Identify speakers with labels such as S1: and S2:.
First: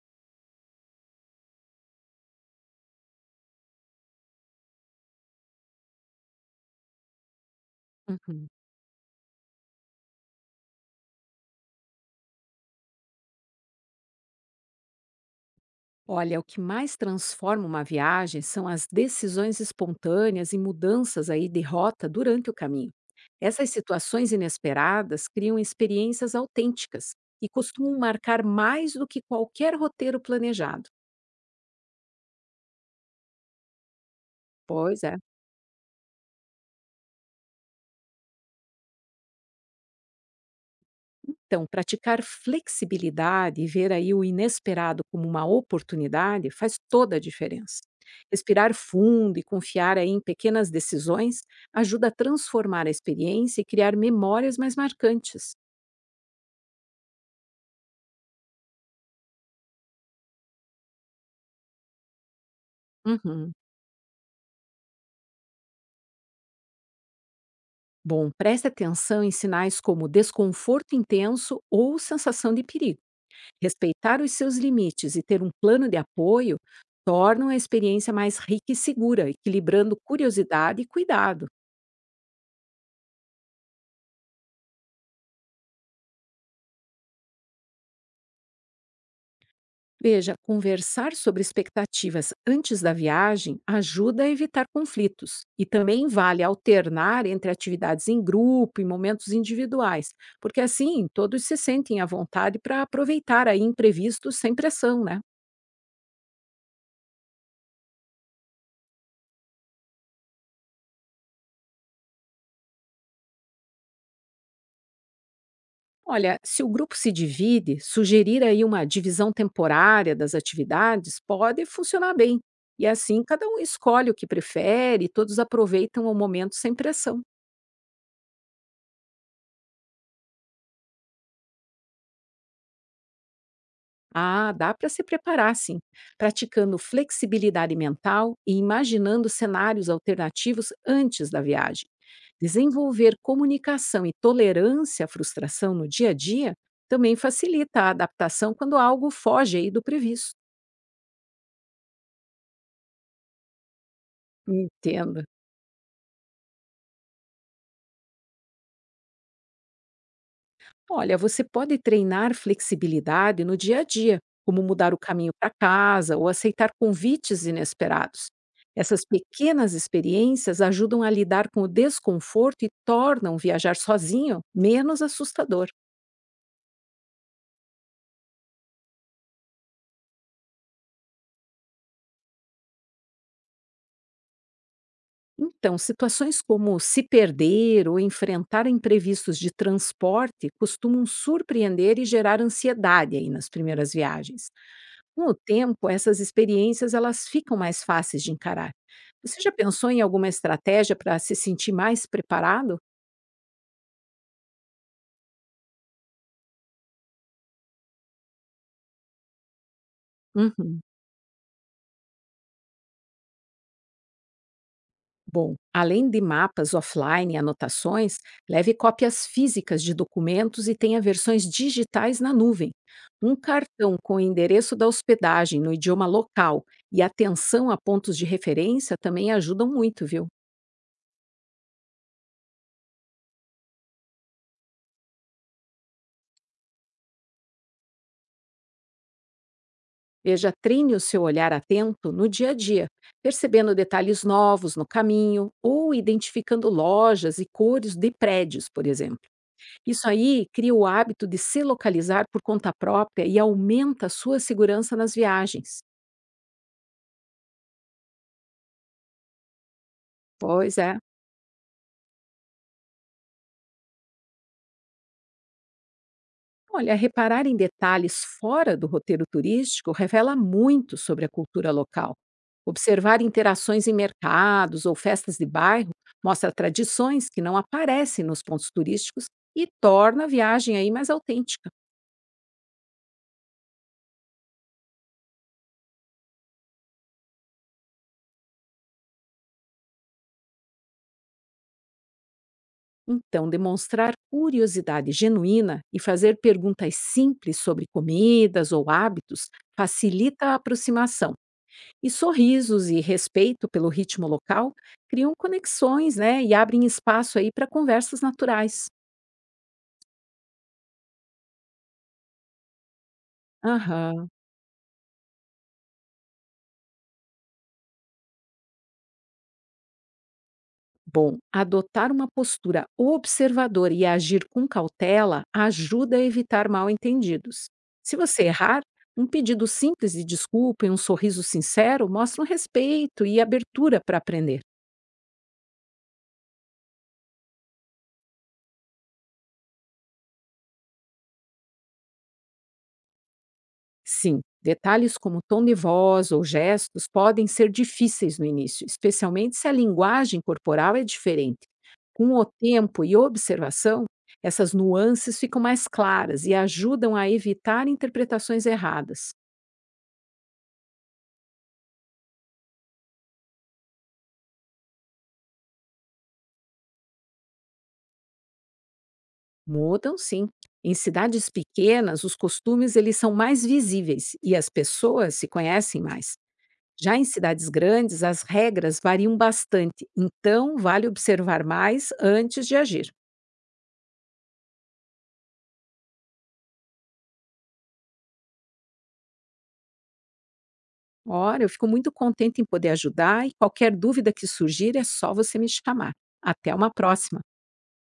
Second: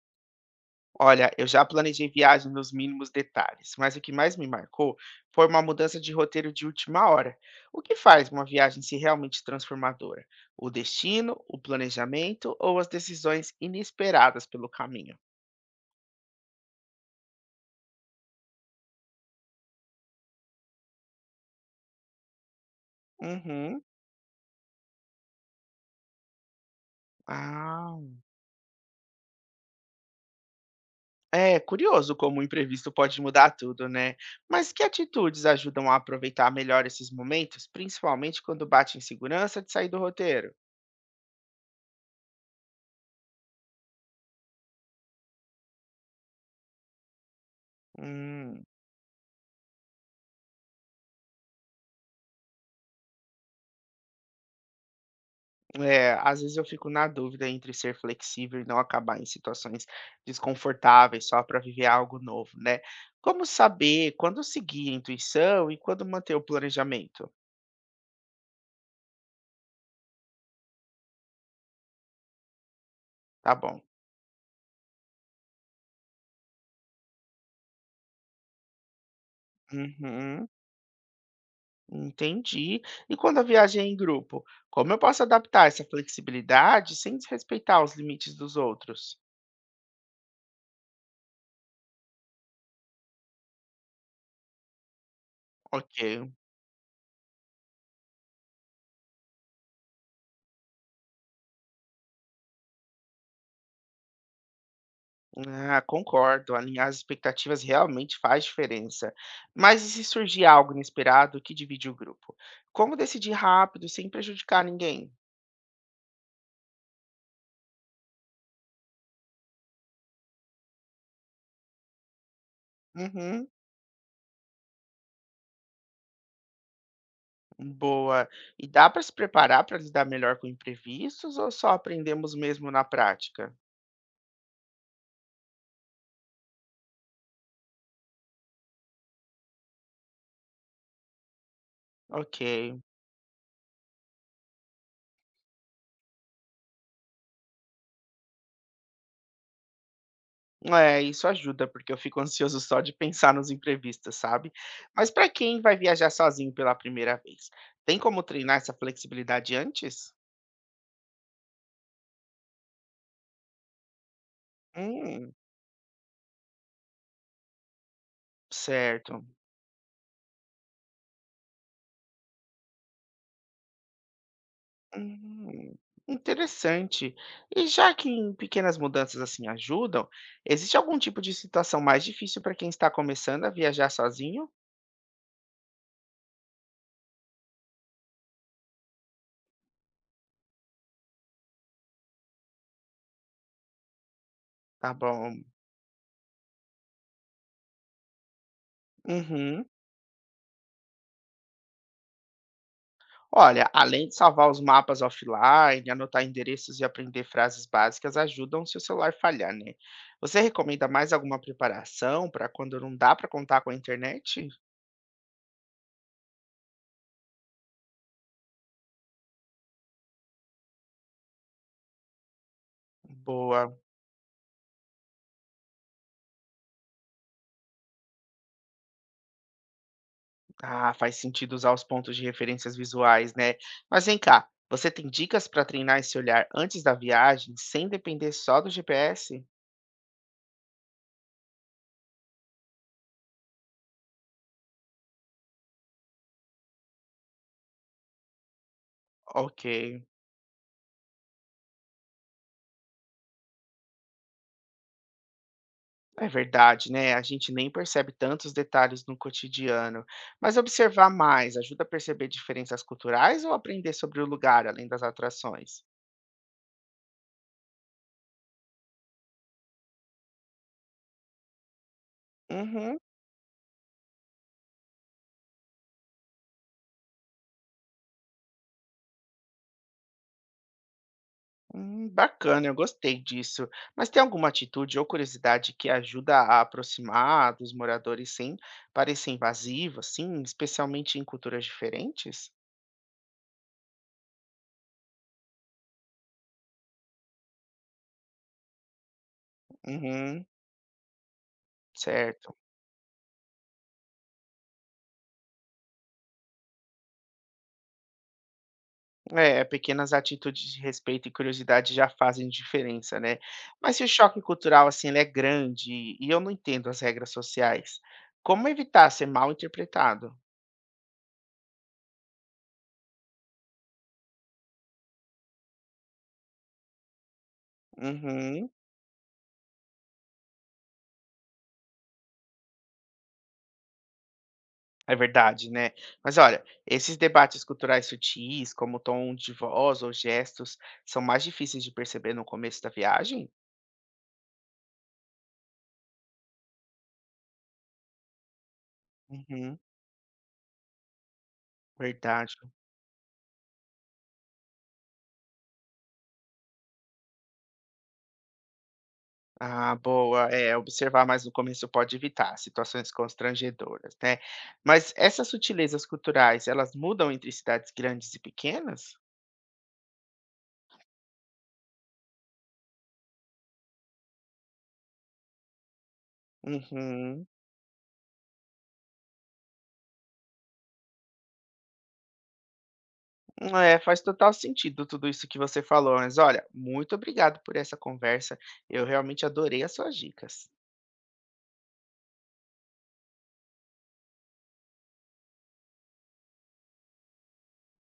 S1: Olha, eu já planejei viagem nos mínimos detalhes, mas o que mais me marcou foi uma mudança de roteiro de última hora. O que faz uma
S2: Uhum.
S1: viagem ser realmente transformadora? O destino, o planejamento ou as decisões inesperadas pelo caminho?
S2: Olha, o que mais transforma uma viagem são as decisões espontâneas e mudanças aí de rota durante o caminho. Essas
S1: Uhum.
S2: situações inesperadas criam experiências autênticas e costumam
S1: Ah.
S2: marcar mais do que qualquer roteiro planejado,
S1: É curioso como o imprevisto pode mudar tudo, né? Mas que
S2: pois é.
S1: atitudes ajudam a aproveitar melhor esses momentos, principalmente quando bate a insegurança de sair do roteiro?
S2: Então, praticar flexibilidade e ver aí o inesperado como uma oportunidade faz toda a diferença.
S1: Hum.
S2: Respirar fundo e confiar aí em pequenas decisões ajuda a transformar a experiência e criar memórias mais marcantes.
S1: É, às vezes eu fico na dúvida entre ser flexível e não acabar em situações desconfortáveis só para viver algo novo, né? Como
S2: Uhum.
S1: saber quando seguir a intuição e quando manter o planejamento?
S2: Bom, preste atenção em sinais como desconforto intenso ou sensação de perigo.
S1: Tá bom.
S2: Respeitar os seus limites e ter um plano de apoio tornam a experiência mais rica e segura, equilibrando
S1: Uhum,
S2: curiosidade e cuidado.
S1: entendi. E quando a viagem é em grupo, como eu posso adaptar essa flexibilidade sem desrespeitar os limites dos outros?
S2: Veja, conversar sobre expectativas antes da viagem ajuda a evitar conflitos. E também
S1: Ok.
S2: vale alternar entre atividades em grupo e momentos individuais, porque assim todos se sentem à vontade para aproveitar aí imprevistos sem pressão, né?
S1: Ah, concordo. Alinhar as expectativas realmente faz diferença. Mas e se surgir algo inesperado que divide o grupo? Como decidir rápido, sem prejudicar ninguém?
S2: Olha, se o grupo se divide, sugerir aí uma divisão temporária das atividades pode funcionar bem. E assim cada
S1: Uhum,
S2: um escolhe o que prefere e todos aproveitam o momento sem pressão.
S1: boa. E dá para se preparar para lidar melhor com imprevistos ou só aprendemos mesmo na prática?
S2: Ah, dá para se preparar sim, praticando flexibilidade mental e imaginando cenários alternativos antes da viagem.
S1: Ok.
S2: Desenvolver comunicação e tolerância à frustração no dia a dia também facilita a adaptação quando algo foge aí do previsto.
S1: É, isso ajuda, porque eu fico ansioso só de pensar nos imprevistos, sabe? Mas
S2: Entendo.
S1: para quem vai viajar sozinho pela primeira vez, tem como treinar essa flexibilidade antes?
S2: Olha, você pode treinar flexibilidade no dia a dia, como mudar o caminho
S1: Hum,
S2: para casa ou aceitar convites inesperados. Essas
S1: certo.
S2: pequenas experiências ajudam a lidar com o desconforto e tornam viajar sozinho menos assustador.
S1: Hum, interessante. E já que em pequenas mudanças assim ajudam, existe algum tipo de situação mais difícil para quem está começando a viajar sozinho?
S2: Então, situações como se perder ou enfrentar imprevistos de transporte costumam surpreender e gerar ansiedade aí nas primeiras viagens.
S1: Tá
S2: Com o
S1: bom.
S2: tempo, essas experiências elas ficam mais fáceis de encarar. Você já
S1: Uhum.
S2: pensou em alguma estratégia para se sentir mais preparado?
S1: Olha, além de salvar os mapas offline, anotar endereços e aprender frases básicas ajudam se o celular falhar, né? Você
S2: Uhum.
S1: recomenda mais alguma preparação para quando não dá para contar com a internet?
S2: Bom, além de mapas offline e anotações, leve cópias físicas de documentos e tenha versões digitais na nuvem. Um
S1: Boa.
S2: cartão com o endereço da hospedagem no idioma local e atenção a pontos de referência também ajudam muito, viu?
S1: Ah, faz sentido usar os pontos de referências visuais, né? Mas vem cá, você tem dicas para treinar esse olhar antes da viagem, sem depender só do GPS?
S2: Veja, treine o seu olhar atento no dia a dia, percebendo detalhes novos no caminho ou identificando lojas e cores de prédios, por exemplo.
S1: Ok,
S2: Isso aí cria o hábito de se localizar por conta própria e aumenta a sua segurança nas viagens.
S1: é verdade, né? A gente nem percebe tantos detalhes no cotidiano. Mas
S2: Pois é.
S1: observar mais ajuda a perceber diferenças culturais ou aprender sobre o lugar, além das atrações?
S2: Olha, reparar em detalhes fora do roteiro turístico revela muito sobre a cultura local.
S1: Uhum.
S2: Observar interações em mercados ou festas de bairro mostra tradições que não aparecem nos pontos turísticos e torna a viagem aí mais autêntica.
S1: Bacana, eu gostei disso. Mas tem alguma atitude ou curiosidade que ajuda a aproximar dos moradores sem parecer invasivo, assim, especialmente em culturas diferentes?
S2: Então, demonstrar curiosidade genuína e fazer perguntas simples sobre comidas ou hábitos
S1: Uhum,
S2: facilita a aproximação. E
S1: certo.
S2: sorrisos e respeito pelo ritmo local criam conexões, né, e abrem espaço aí para conversas naturais.
S1: É, pequenas atitudes de respeito e curiosidade já fazem diferença, né? Mas se o
S2: Aham.
S1: choque cultural, assim, ele é grande e eu não entendo as regras sociais, como evitar ser mal interpretado?
S2: Bom, adotar uma postura observadora e agir com cautela ajuda a evitar mal-entendidos. Se você
S1: Uhum.
S2: errar, um pedido simples de desculpa e um sorriso sincero mostram respeito e abertura para aprender.
S1: É verdade, né. Mas olha, esses debates culturais sutis, como tom de voz ou gestos, são mais difíceis de perceber no começo da viagem?
S2: Sim, detalhes como tom de voz ou gestos podem ser difíceis no início, especialmente se a
S1: Uhum,
S2: linguagem corporal é diferente. Com o
S1: verdade.
S2: tempo e observação, essas nuances ficam mais claras e ajudam a evitar interpretações erradas.
S1: Ah, boa. É, observar mais no começo pode evitar situações constrangedoras, né. Mas essas sutilezas culturais, elas mudam entre cidades grandes e pequenas?
S2: Mudam, sim. Em cidades pequenas, os costumes eles são mais visíveis e as pessoas se conhecem mais. Já em
S1: Uhum.
S2: cidades grandes, as regras variam bastante, então vale observar mais antes de agir.
S1: É, faz total sentido tudo isso que você falou, mas olha, muito obrigado por essa conversa. Eu realmente adorei as suas dicas.
S2: Ora, eu fico muito contente em poder ajudar e qualquer dúvida que surgir é só você me chamar. Até uma próxima!